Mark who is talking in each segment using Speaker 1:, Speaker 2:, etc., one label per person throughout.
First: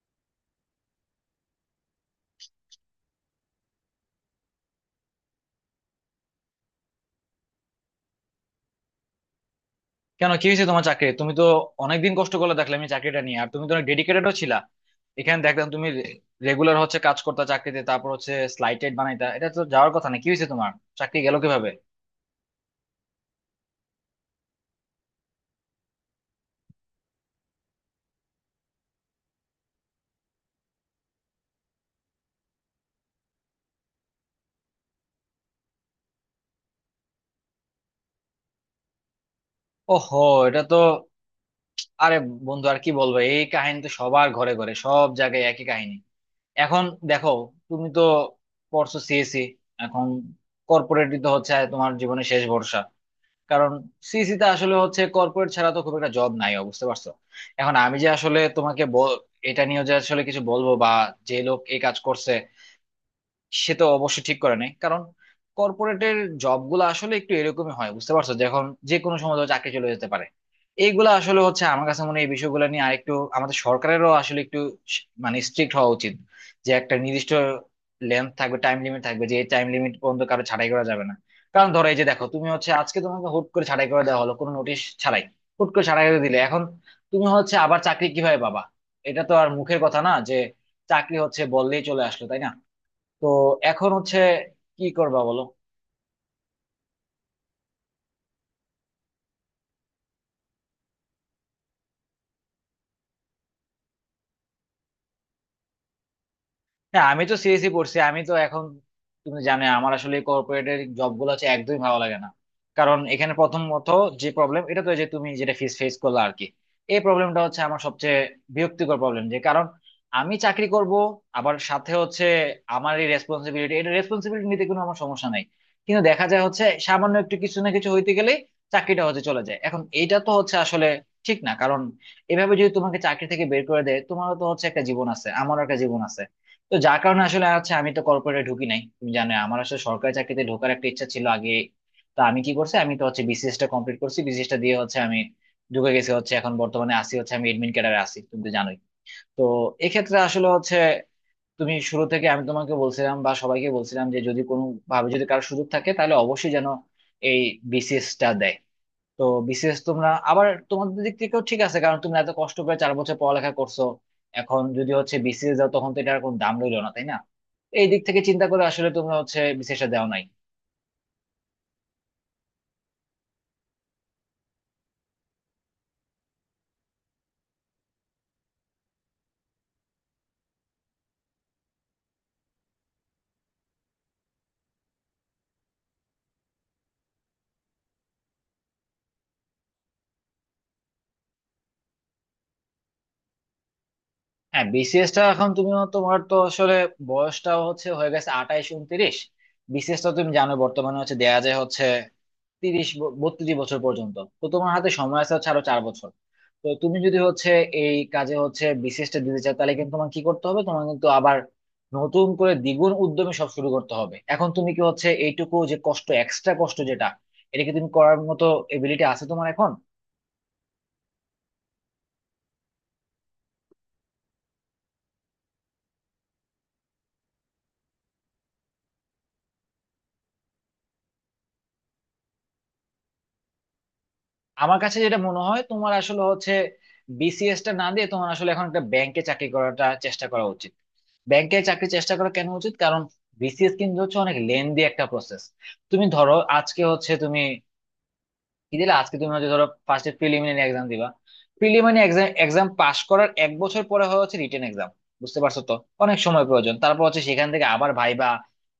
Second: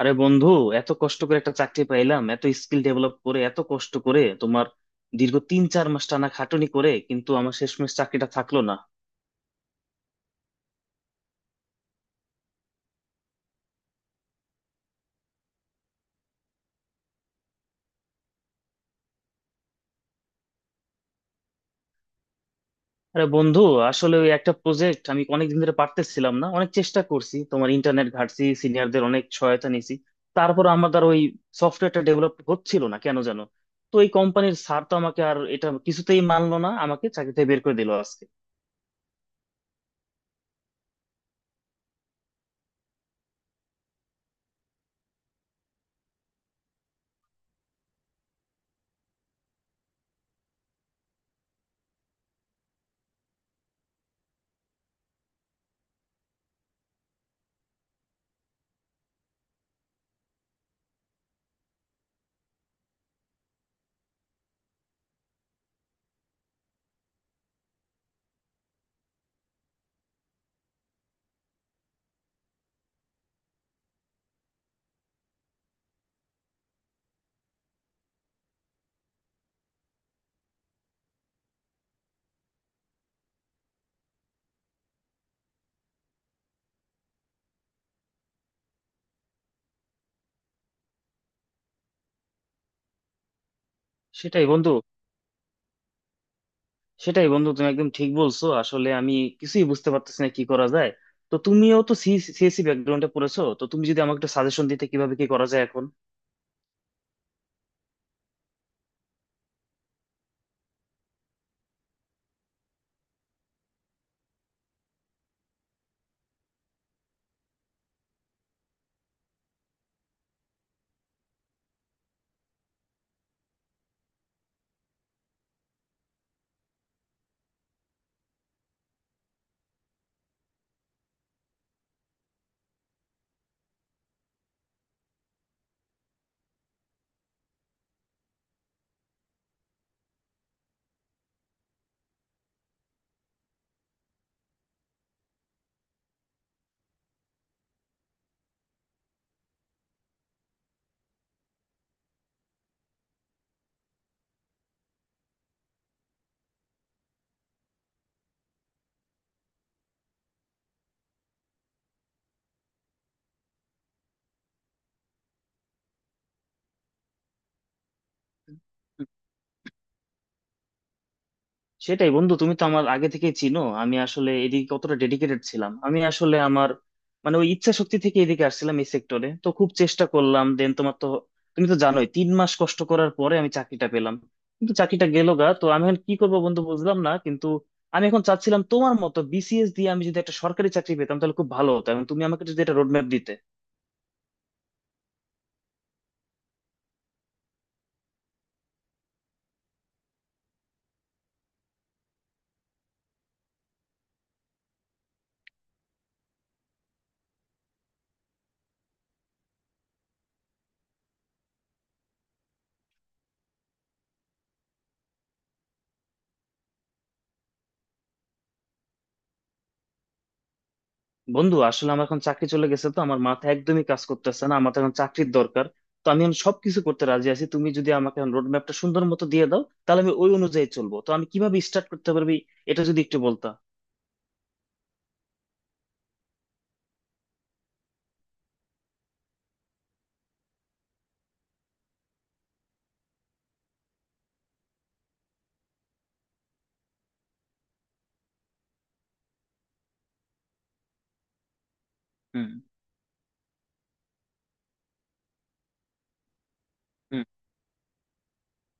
Speaker 1: আরে বন্ধু, এত কষ্ট করে একটা চাকরি পাইলাম, এত স্কিল ডেভেলপ করে এত কষ্ট করে তোমার দীর্ঘ 3 4 মাস টানা খাটুনি করে, কিন্তু আমার শেষমেশ চাকরিটা থাকলো না।
Speaker 2: কেন কি হয়েছে তোমার চাকরি? তুমি তো অনেকদিন কষ্ট করে দেখলে আমি চাকরিটা নিয়ে, আর তুমি তো অনেক ডেডিকেটেডও ছিলা। এখানে দেখলাম তুমি রেগুলার হচ্ছে কাজ করতে চাকরিতে, তারপর হচ্ছে স্লাইটেড বানাইতা, এটা তো যাওয়ার কথা না। কি হয়েছে তোমার? চাকরি গেল কিভাবে?
Speaker 1: আরে বন্ধু, আসলে ওই একটা প্রজেক্ট আমি অনেকদিন ধরে পারতেছিলাম না, অনেক চেষ্টা করছি, তোমার ইন্টারনেট ঘাটছি, সিনিয়রদের অনেক সহায়তা নিয়েছি, তারপর আমার দ্বারা ওই সফটওয়্যারটা ডেভেলপ হচ্ছিল না কেন জানো? তো এই কোম্পানির স্যার তো আমাকে আর এটা কিছুতেই মানলো না, আমাকে চাকরিতে বের করে দিল আজকে।
Speaker 2: ওহো, এটা তো, আরে বন্ধু আর কি বলবো, এই কাহিনী তো সবার ঘরে ঘরে, সব জায়গায় একই কাহিনী। এখন দেখো, তুমি তো পড়ছো সিএসি, এখন কর্পোরেটই তো হচ্ছে তোমার জীবনে শেষ ভরসা। কারণ সিইসি তে আসলে হচ্ছে কর্পোরেট ছাড়া তো খুব একটা জব নাই, ও, বুঝতে পারছো? এখন আমি যে আসলে এটা নিয়ে যে আসলে কিছু বলবো বা, যে লোক এই কাজ করছে সে তো অবশ্য ঠিক করে নাই। কারণ কর্পোরেটের জব গুলো আসলে একটু এরকমই হয়, বুঝতে পারছো, যে এখন যে কোনো সময় ধরো চাকরি চলে যেতে পারে। এইগুলা আসলে হচ্ছে, আমার কাছে মনে হয় এই বিষয়গুলো নিয়ে আরেকটু আমাদের সরকারেরও আসলে একটু মানে স্ট্রিক্ট হওয়া উচিত। যে একটা নির্দিষ্ট লেন্থ থাকবে, টাইম লিমিট থাকবে, যে এই টাইম লিমিট পর্যন্ত কারো ছাঁটাই করা যাবে না। কারণ ধরো এই যে দেখো, তুমি হচ্ছে আজকে তোমাকে হুট করে ছাঁটাই করে দেওয়া হলো কোনো নোটিশ ছাড়াই, হুট করে ছাঁটাই করে দিলে এখন তুমি হচ্ছে আবার চাকরি কিভাবে পাবা? এটা তো আর মুখের কথা না যে চাকরি হচ্ছে বললেই চলে আসলো, তাই না? তো এখন হচ্ছে
Speaker 1: সেটাই বন্ধু
Speaker 2: কি করবা বলো।
Speaker 1: সেটাই বন্ধু, তুমি একদম ঠিক বলছো। আসলে আমি কিছুই বুঝতে পারতেছি না কি করা যায়। তো তুমিও তো সিএসসি ব্যাকগ্রাউন্ডে পড়েছো, তো তুমি যদি আমাকে একটু সাজেশন দিতে কিভাবে কি করা যায় এখন।
Speaker 2: হ্যাঁ আমি তো সিএসই পড়ছি, আমি তো এখন, তুমি জানো আমার আসলে কর্পোরেটের জব গুলো হচ্ছে একদমই ভালো লাগে না। কারণ এখানে প্রথমত যে প্রবলেম, এটা তো এই যে তুমি যেটা ফেস ফেস করলে আর কি, এই প্রবলেমটা হচ্ছে আমার সবচেয়ে বিরক্তিকর প্রবলেম। যে কারণ আমি চাকরি করব, আবার সাথে হচ্ছে আমার এই রেসপন্সিবিলিটি, এটা রেসপন্সিবিলিটি নিতে কোনো আমার সমস্যা নাই, কিন্তু দেখা যায় হচ্ছে সামান্য একটু কিছু না কিছু হইতে গেলে চাকরিটা হচ্ছে চলে যায়। এখন এইটা তো হচ্ছে আসলে ঠিক না। কারণ এভাবে যদি তোমাকে চাকরি থেকে বের করে দেয়, তোমারও তো হচ্ছে একটা জীবন আছে, আমারও একটা জীবন আছে। তো যার কারণে আসলে আছে, আমি তো কর্পোরেটে ঢুকি নাই, তুমি জানো আমার আসলে সরকারি চাকরিতে ঢোকার একটা ইচ্ছা ছিল আগে। তো আমি কি করছি, আমি তো হচ্ছে বিসিএস টা কমপ্লিট করছি, বিসিএস টা দিয়ে হচ্ছে আমি ঢুকে গেছি হচ্ছে এখন বর্তমানে, আসি হচ্ছে আমি এডমিন ক্যাডারে আসি, তুমি তো জানোই। তো এক্ষেত্রে আসলে হচ্ছে, তুমি শুরু থেকে আমি তোমাকে বলছিলাম বা সবাইকে বলছিলাম যে যদি কোনো ভাবে যদি কারো সুযোগ থাকে তাহলে অবশ্যই যেন এই বিসিএস টা দেয়। তো বিসিএস তোমরা আবার তোমাদের দিক থেকেও ঠিক আছে, কারণ তোমরা এত কষ্ট করে 4 বছর পড়ালেখা করছো, এখন যদি হচ্ছে বিসিএস দাও তখন তো এটার কোনো দাম রইলো না, তাই না? এই দিক থেকে চিন্তা করে আসলে তোমরা হচ্ছে বিসিএস টা দেও নাই।
Speaker 1: সেটাই বন্ধু, তুমি তো আমার আগে থেকেই চিনো আমি আসলে এদিকে কতটা ডেডিকেটেড ছিলাম। আমি আসলে আমার মানে ওই ইচ্ছা শক্তি থেকে এদিকে আসছিলাম এই সেক্টরে, তো খুব চেষ্টা করলাম দেন তোমার তো, তুমি তো জানোই 3 মাস কষ্ট করার পরে আমি চাকরিটা পেলাম, কিন্তু চাকরিটা গেল গা। তো আমি এখন কি করবো বন্ধু বুঝলাম না, কিন্তু আমি এখন চাচ্ছিলাম তোমার মতো বিসিএস দিয়ে আমি যদি একটা সরকারি চাকরি পেতাম তাহলে খুব ভালো হতো, এবং তুমি আমাকে যদি একটা রোডম্যাপ দিতে।
Speaker 2: হ্যাঁ বিসিএস টা এখন তুমি, তোমার তো আসলে বয়সটা হচ্ছে হয়ে গেছে 28, 29। বিসিএস টা তুমি জানো বর্তমানে হচ্ছে দেয়া যায় হচ্ছে 30 32 বছর পর্যন্ত। তো তোমার হাতে সময় আছে হচ্ছে আরো 4 বছর। তো তুমি যদি হচ্ছে এই কাজে হচ্ছে বিসিএসটা দিতে চাও, তাহলে কিন্তু তোমার কি করতে হবে, তোমার কিন্তু আবার নতুন করে দ্বিগুণ উদ্যমে সব শুরু করতে হবে। এখন তুমি কি হচ্ছে এইটুকু যে কষ্ট, এক্সট্রা কষ্ট যেটা, এটা কি তুমি করার মতো এবিলিটি আছে তোমার এখন?
Speaker 1: বন্ধু, আসলে আমার এখন চাকরি চলে গেছে, তো আমার মাথা একদমই কাজ করতেছে না, আমার তো এখন চাকরির দরকার। তো আমি এখন সবকিছু করতে রাজি আছি, তুমি যদি আমাকে এখন রোড ম্যাপটা সুন্দর মতো দিয়ে দাও তাহলে আমি ওই অনুযায়ী চলবো, তো আমি কিভাবে স্টার্ট করতে পারবি এটা যদি একটু বলতা।
Speaker 2: আমার কাছে যেটা মনে হয়, তোমার আসলে হচ্ছে বিসিএস টা না দিয়ে তোমার আসলে এখন একটা ব্যাংকে চাকরি করাটা চেষ্টা করা উচিত। ব্যাংকে চাকরি চেষ্টা করা কেন উচিত, কারণ বিসিএস কিন্তু হচ্ছে অনেক লেন্দি একটা প্রসেস। তুমি ধরো আজকে হচ্ছে তুমি কি দিলে, আজকে তুমি হচ্ছে ধরো ফার্স্টে প্রিলিমিনারি এক্সাম দিবা, প্রিলিমিনারি এক্সাম
Speaker 1: হুম।
Speaker 2: এক্সাম পাশ করার 1 বছর পরে হয় হচ্ছে রিটেন এক্সাম। বুঝতে পারছো তো, অনেক সময় প্রয়োজন, তারপর হচ্ছে
Speaker 1: হুম।
Speaker 2: সেখান থেকে আবার ভাইবা।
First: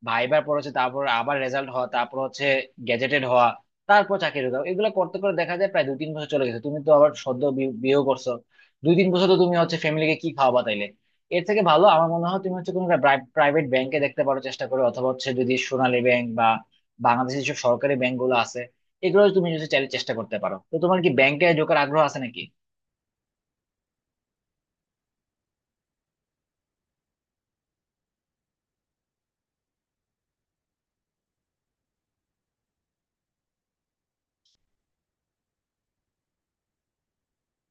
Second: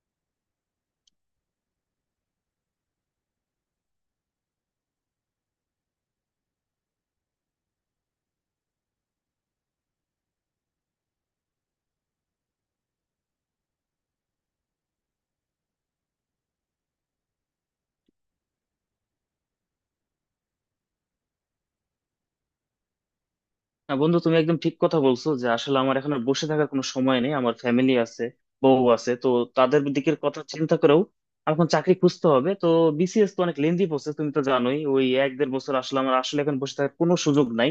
Speaker 2: ভাইবার পর হচ্ছে তারপর আবার রেজাল্ট হওয়া, তারপর হচ্ছে গেজেটেড হওয়া, তারপর চাকরি ঢোকা, এগুলো করতে করে দেখা যায় প্রায় 2-3 বছর চলে গেছে। তুমি তো আবার সদ্য বিয়েও করছো, 2-3 বছর তো তুমি হচ্ছে ফ্যামিলিকে কি খাওয়াবা তাইলে? এর থেকে ভালো আমার মনে হয় তুমি হচ্ছে কোনো প্রাইভেট ব্যাংকে দেখতে পারো, চেষ্টা করো। অথবা হচ্ছে যদি সোনালী ব্যাংক বা বাংলাদেশের যেসব সরকারি ব্যাংক গুলো আছে, এগুলো তুমি যদি চাইলে চেষ্টা করতে পারো। তো তোমার কি ব্যাংকে ঢোকার আগ্রহ আছে নাকি?
Speaker 1: না বন্ধু, তুমি একদম ঠিক কথা বলছো যে আসলে আমার এখন আর বসে থাকার কোনো সময় নেই, আমার ফ্যামিলি আছে, বউ আছে, তো তাদের দিকের কথা চিন্তা করেও আমার এখন চাকরি খুঁজতে হবে। তো বিসিএস তো অনেক লেন্দি প্রসেস, তুমি তো জানোই ওই এক দেড় বছর, আসলে আমার আসলে এখন বসে থাকার কোনো সুযোগ নাই।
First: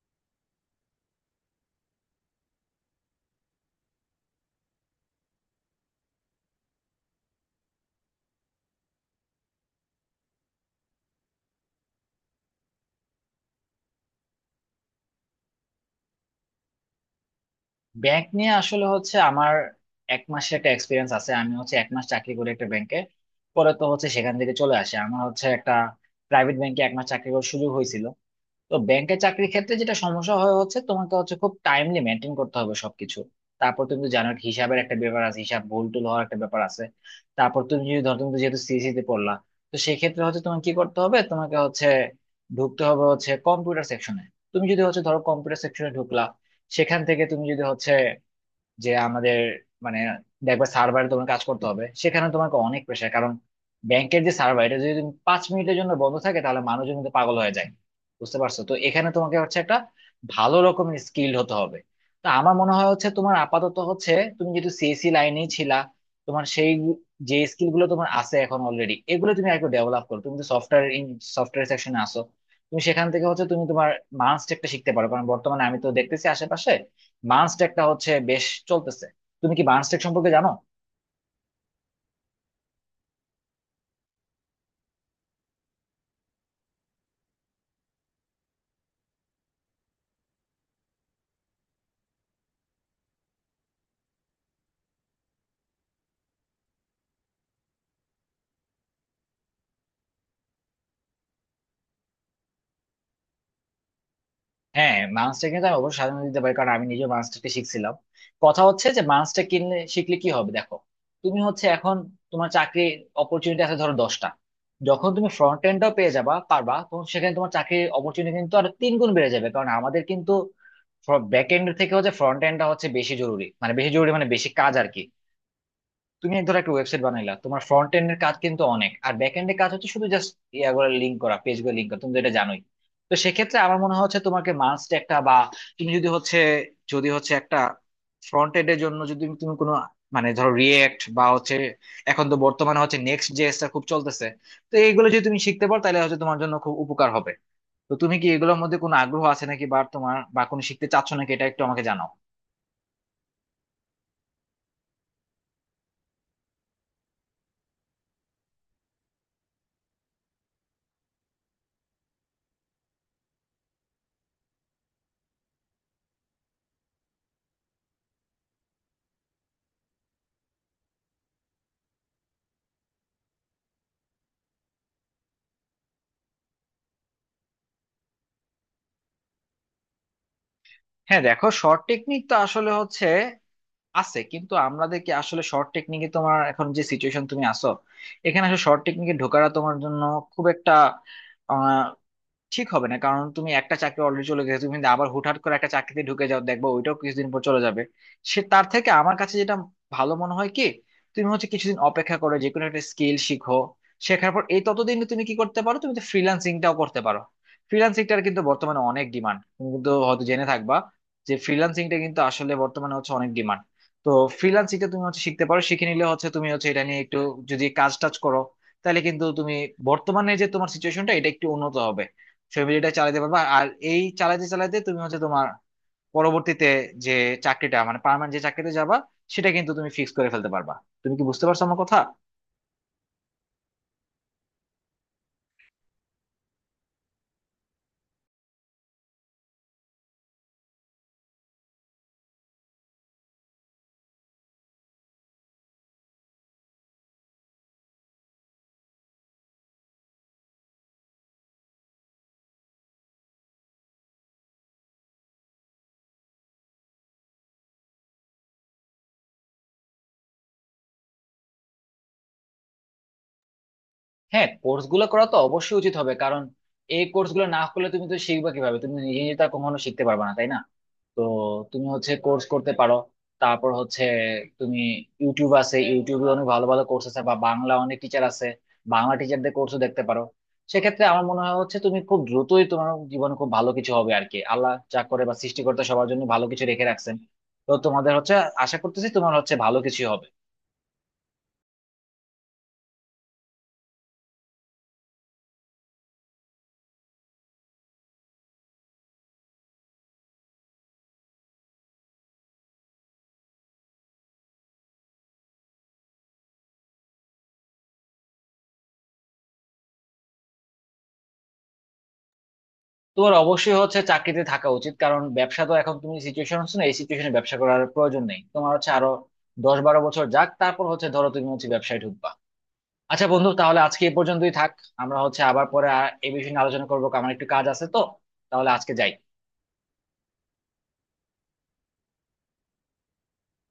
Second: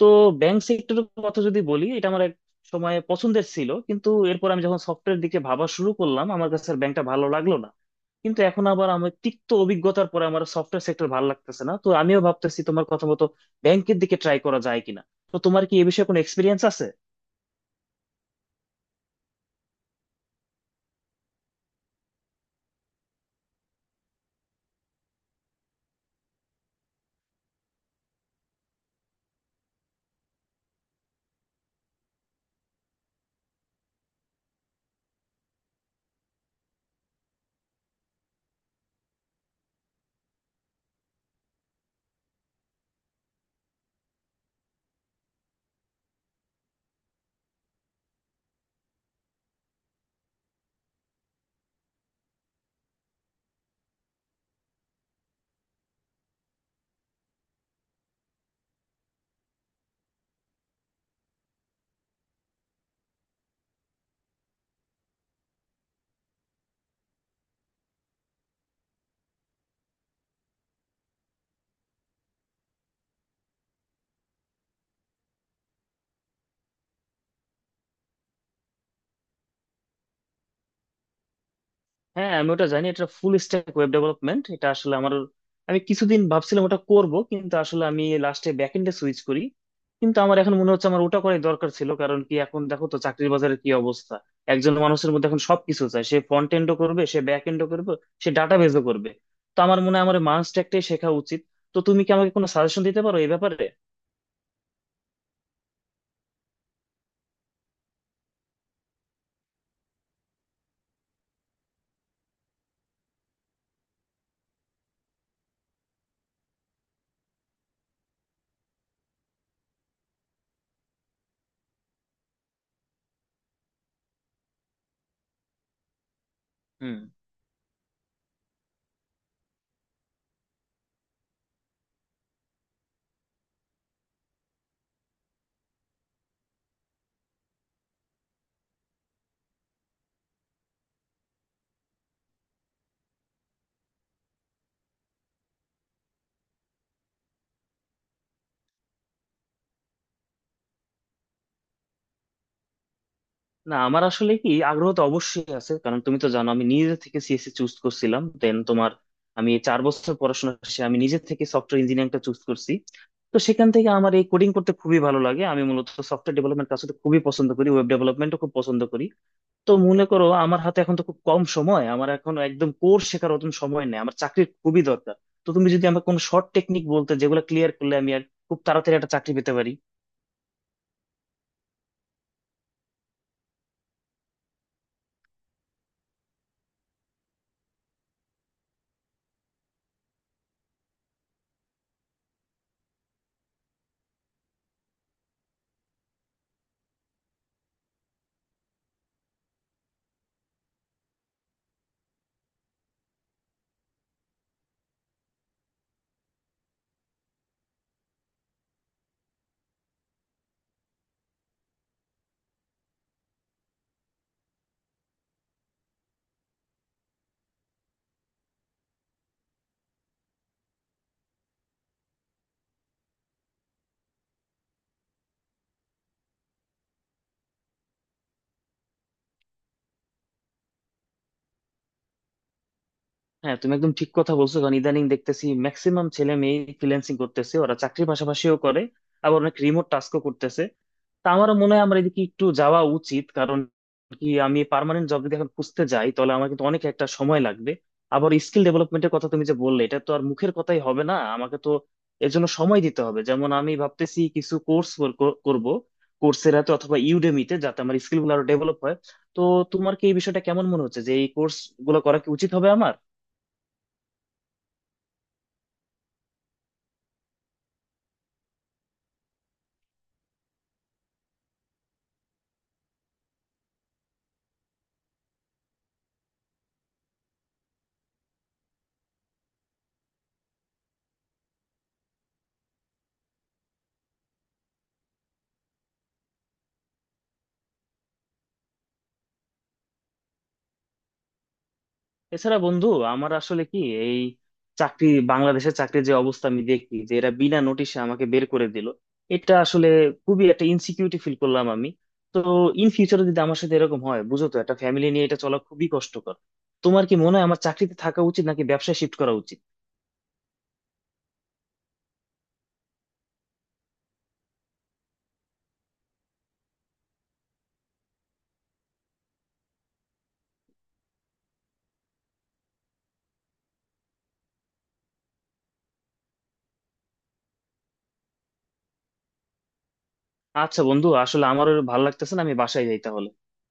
Speaker 1: তো ব্যাংক সেক্টরের কথা যদি বলি, এটা আমার এক সময় পছন্দের ছিল, কিন্তু এরপর আমি যখন সফটওয়্যার দিকে ভাবা শুরু করলাম আমার কাছে আর ব্যাংকটা ভালো লাগলো না। কিন্তু এখন আবার আমার তিক্ত অভিজ্ঞতার পরে আমার সফটওয়্যার সেক্টর ভালো লাগতেছে না, তো আমিও ভাবতেছি তোমার কথা মতো ব্যাংকের দিকে ট্রাই করা যায় কিনা। তো তোমার কি এ বিষয়ে কোনো এক্সপিরিয়েন্স আছে?
Speaker 2: ব্যাংক নিয়ে আসলে হচ্ছে আমার 1 মাসের একটা এক্সপিরিয়েন্স আছে, আমি হচ্ছে 1 মাস চাকরি করি একটা ব্যাংকে, পরে তো হচ্ছে সেখান থেকে চলে আসে। আমার হচ্ছে একটা প্রাইভেট ব্যাংকে 1 মাস চাকরি করার সুযোগ হয়েছিল। তো ব্যাংকের চাকরির ক্ষেত্রে যেটা সমস্যা হয় হচ্ছে, তোমাকে হচ্ছে খুব টাইমলি মেনটেন করতে হবে সবকিছু। তারপর তুমি তো জানো, হিসাবের একটা ব্যাপার আছে, হিসাব ভুল টুল হওয়ার একটা ব্যাপার আছে। তারপর তুমি যদি ধর, তুমি তো যেহেতু সিএসসি তে পড়লা, তো সেক্ষেত্রে হচ্ছে তোমাকে কি করতে হবে, তোমাকে হচ্ছে ঢুকতে হবে হচ্ছে কম্পিউটার সেকশনে। তুমি যদি হচ্ছে ধরো কম্পিউটার সেকশনে ঢুকলা, সেখান থেকে তুমি যদি হচ্ছে যে আমাদের মানে, দেখবে সার্ভারে তোমার কাজ করতে হবে, সেখানে তোমাকে অনেক প্রেশার। কারণ ব্যাংকের যে সার্ভার, এটা যদি তুমি 5 মিনিটের জন্য বন্ধ থাকে, তাহলে মানুষজন কিন্তু পাগল হয়ে যায়। বুঝতে পারছো তো, এখানে তোমাকে হচ্ছে একটা ভালো রকমের স্কিল হতে হবে। তো আমার মনে হয় হচ্ছে তোমার আপাতত হচ্ছে, তুমি যেহেতু সিএসসি লাইনেই ছিলা, তোমার সেই যে স্কিল গুলো তোমার আছে এখন অলরেডি, এগুলো তুমি একটু ডেভেলপ করো। তুমি তো সফটওয়্যার সফটওয়্যার সেকশনে আসো, তুমি সেখান থেকে হচ্ছে তুমি তোমার মাস্ট একটা শিখতে পারো। কারণ বর্তমানে আমি তো দেখতেছি আশেপাশে বার্নসটেকটা হচ্ছে বেশ চলতেছে। তুমি কি বার্নসটেক সম্পর্কে জানো?
Speaker 1: হ্যাঁ, আমি ওটা জানি, এটা ফুল স্ট্যাক ওয়েব ডেভেলপমেন্ট। এটা আসলে আমার, আমি কিছুদিন ভাবছিলাম ওটা করব, কিন্তু আসলে আমি লাস্টে ব্যাকএন্ডে সুইচ করি। কিন্তু আমার এখন মনে হচ্ছে আমার ওটা করাই দরকার ছিল, কারণ কি এখন দেখো তো চাকরির বাজারের কি অবস্থা। একজন মানুষের মধ্যে এখন সবকিছু চায়, সে ফ্রন্ট এন্ডও করবে, সে ব্যাক এন্ডও করবে, সে ডাটাবেজও করবে। তো আমার মনে হয় আমার মাস্ট একটাই শেখা উচিত। তো তুমি কি আমাকে কোনো সাজেশন দিতে পারো এই ব্যাপারে?
Speaker 2: হ্যাঁ বার্নসটেক কিন্তু আমি অবশ্যই সাজেশন দিতে পারি, কারণ আমি নিজে বার্নসটেকটা শিখছিলাম। কথা হচ্ছে যে বার্নসটেক কিনলে শিখলে কি হবে দেখো, তুমি হচ্ছে এখন তোমার চাকরির অপরচুনিটি আছে ধরো 10টা, যখন তুমি ফ্রন্ট এন্ডটাও পেয়ে যাবা পারবা, তখন সেখানে তোমার চাকরির অপরচুনিটি কিন্তু আর 3 গুণ বেড়ে যাবে। কারণ আমাদের কিন্তু ব্যাক এন্ড থেকে হচ্ছে ফ্রন্ট এন্ডটা হচ্ছে বেশি জরুরি, মানে বেশি জরুরি মানে বেশি কাজ আর কি। তুমি ধরো একটা
Speaker 1: হুম।
Speaker 2: ওয়েবসাইট বানাইলা, তোমার ফ্রন্ট এন্ড এর কাজ কিন্তু অনেক, আর ব্যাক এন্ড এর কাজ হচ্ছে শুধু জাস্ট ইয়াগুলো লিঙ্ক করা, পেজ গুলো লিঙ্ক করা, তুমি তো এটা জানোই। তো সেক্ষেত্রে আমার মনে হয় হচ্ছে তোমাকে মাস্ট একটা, বা তুমি যদি হচ্ছে, একটা ফ্রন্ট এন্ড এর জন্য যদি তুমি কোনো, মানে ধরো রিয়েক্ট বা হচ্ছে এখন তো বর্তমানে হচ্ছে নেক্সট জেএসটা খুব চলতেছে, তো এইগুলো যদি তুমি শিখতে পারো তাহলে হচ্ছে তোমার জন্য খুব উপকার হবে। তো তুমি কি এগুলোর মধ্যে কোনো আগ্রহ আছে নাকি, বা তোমার বা কোনো শিখতে চাচ্ছ নাকি, এটা একটু আমাকে জানাও।
Speaker 1: না আমার আসলে কি, আগ্রহ তো অবশ্যই আছে, কারণ তুমি তো জানো আমি নিজে থেকে সিএসসি চুজ করছিলাম দেন তোমার, আমি 4 বছর পড়াশোনা শেষে আমি নিজে থেকে সফটওয়্যার ইঞ্জিনিয়ারিংটা চুজ করছি। তো সেখান থেকে আমার এই কোডিং করতে খুবই ভালো লাগে, আমি মূলত সফটওয়্যার ডেভেলপমেন্ট কাজ করতে খুবই পছন্দ করি, ওয়েব ডেভেলপমেন্টও খুব পছন্দ করি। তো মনে করো আমার হাতে এখন তো খুব কম সময়, আমার এখন একদম কোর শেখার অত সময় নেই, আমার চাকরির খুবই দরকার। তো তুমি যদি আমাকে কোনো শর্ট টেকনিক বলতে যেগুলো ক্লিয়ার করলে আমি আর খুব তাড়াতাড়ি একটা চাকরি পেতে পারি।
Speaker 2: হ্যাঁ দেখো, শর্ট টেকনিক তো আসলে হচ্ছে আছে, কিন্তু আমাদেরকে আসলে শর্ট টেকনিকে, তোমার এখন যে সিচুয়েশন তুমি আসো, এখানে আসলে শর্ট টেকনিকে ঢোকাটা তোমার জন্য খুব একটা ঠিক হবে না। কারণ তুমি একটা চাকরি অলরেডি চলে গেছে, তুমি যদি আবার হুটহাট করে একটা চাকরিতে ঢুকে যাও, দেখবো ওইটাও কিছুদিন পর চলে যাবে। সে তার থেকে আমার কাছে যেটা ভালো মনে হয় কি, তুমি হচ্ছে কিছুদিন অপেক্ষা করো, যে কোনো একটা স্কিল শিখো। শেখার পর, এই ততদিন তুমি কি করতে পারো, তুমি তো ফ্রিল্যান্সিংটাও করতে পারো। ফ্রিল্যান্সিংটার কিন্তু বর্তমানে অনেক ডিমান্ড, তুমি কিন্তু হয়তো জেনে থাকবা যে ফ্রিল্যান্সিংটা কিন্তু আসলে বর্তমানে হচ্ছে অনেক ডিমান্ড। তো ফ্রিল্যান্সিংটা তুমি হচ্ছে শিখতে পারো, শিখে নিলে হচ্ছে তুমি হচ্ছে এটা নিয়ে একটু যদি কাজ টাজ করো, তাহলে কিন্তু তুমি বর্তমানে যে তোমার সিচুয়েশনটা, এটা একটু উন্নত হবে, ফ্যামিলিটা চালাতে পারবা। আর এই চালাতে চালাতে তুমি হচ্ছে তোমার পরবর্তীতে যে চাকরিটা মানে পার্মানেন্ট যে চাকরিতে যাবা, সেটা কিন্তু তুমি ফিক্স করে ফেলতে পারবা। তুমি কি বুঝতে পারছো আমার কথা?
Speaker 1: হ্যাঁ তুমি একদম ঠিক কথা বলছো, কারণ ইদানিং দেখতেছি ম্যাক্সিমাম ছেলে মেয়ে ফ্রিল্যান্সিং করতেছে, ওরা চাকরির পাশাপাশিও করে, আবার অনেক রিমোট টাস্কও করতেছে। তা আমারও মনে হয় আমার এদিকে একটু যাওয়া উচিত, কারণ কি আমি পার্মানেন্ট জব যদি এখন খুঁজতে যাই তাহলে আমার কিন্তু অনেক একটা সময় লাগবে। আবার স্কিল ডেভেলপমেন্টের কথা তুমি যে বললে এটা তো আর মুখের কথাই হবে না, আমাকে তো এর জন্য সময় দিতে হবে। যেমন আমি ভাবতেছি কিছু কোর্স করব কোর্সেরাতে অথবা ইউডেমিতে, যাতে আমার স্কিল গুলো আরো ডেভেলপ হয়। তো তোমার কি এই বিষয়টা কেমন মনে হচ্ছে, যে এই কোর্স গুলো করা কি উচিত হবে আমার?
Speaker 2: হ্যাঁ কোর্স গুলো করা তো অবশ্যই উচিত হবে, কারণ এই কোর্স গুলো না করলে তুমি তো শিখবা কিভাবে, তুমি তো নিজে নিজে তো আর কখনো শিখতে পারবে না, তাই না? তো তুমি হচ্ছে কোর্স করতে পারো, তারপর হচ্ছে তুমি ইউটিউব আছে, ইউটিউবে অনেক ভালো ভালো কোর্স আছে, বা বাংলা অনেক টিচার আছে, বাংলা টিচারদের কোর্সও দেখতে পারো। সেক্ষেত্রে আমার মনে হয় হচ্ছে তুমি খুব দ্রুতই তোমার জীবনে খুব ভালো কিছু হবে আর কি। আল্লাহ যা করে, বা সৃষ্টিকর্তা সবার জন্য ভালো কিছু রেখে রাখছেন। তো তোমাদের হচ্ছে, আশা করতেছি তোমার হচ্ছে ভালো কিছু হবে।
Speaker 1: এছাড়া বন্ধু, আমার আসলে কি, এই চাকরি, বাংলাদেশের চাকরির যে অবস্থা আমি দেখি যে এরা বিনা নোটিশে আমাকে বের করে দিল, এটা আসলে খুবই একটা ইনসিকিউরিটি ফিল করলাম আমি। তো ইন ফিউচারে যদি আমার সাথে এরকম হয়, বুঝো তো একটা ফ্যামিলি নিয়ে এটা চলা খুবই কষ্টকর। তোমার কি মনে হয় আমার চাকরিতে থাকা উচিত নাকি ব্যবসায় শিফট করা উচিত?
Speaker 2: তোর অবশ্যই হচ্ছে চাকরিতে থাকা উচিত, কারণ ব্যবসা তো এখন তুমি সিচুয়েশন হচ্ছে না, এই সিচুয়েশনে ব্যবসা করার প্রয়োজন নেই। তোমার হচ্ছে আরো 10-12 বছর যাক, তারপর হচ্ছে ধরো তুমি হচ্ছে ব্যবসায় ঢুকবা। আচ্ছা বন্ধু, তাহলে আজকে এই পর্যন্তই থাক, আমরা হচ্ছে আবার পরে আর এই বিষয়ে নিয়ে আলোচনা করবো, কারণ আমার একটু কাজ আছে। তো তাহলে আজকে যাই।
Speaker 1: আচ্ছা বন্ধু, আসলে আমারও ভালো লাগতেছে না, আমি বাসায় যাই তাহলে।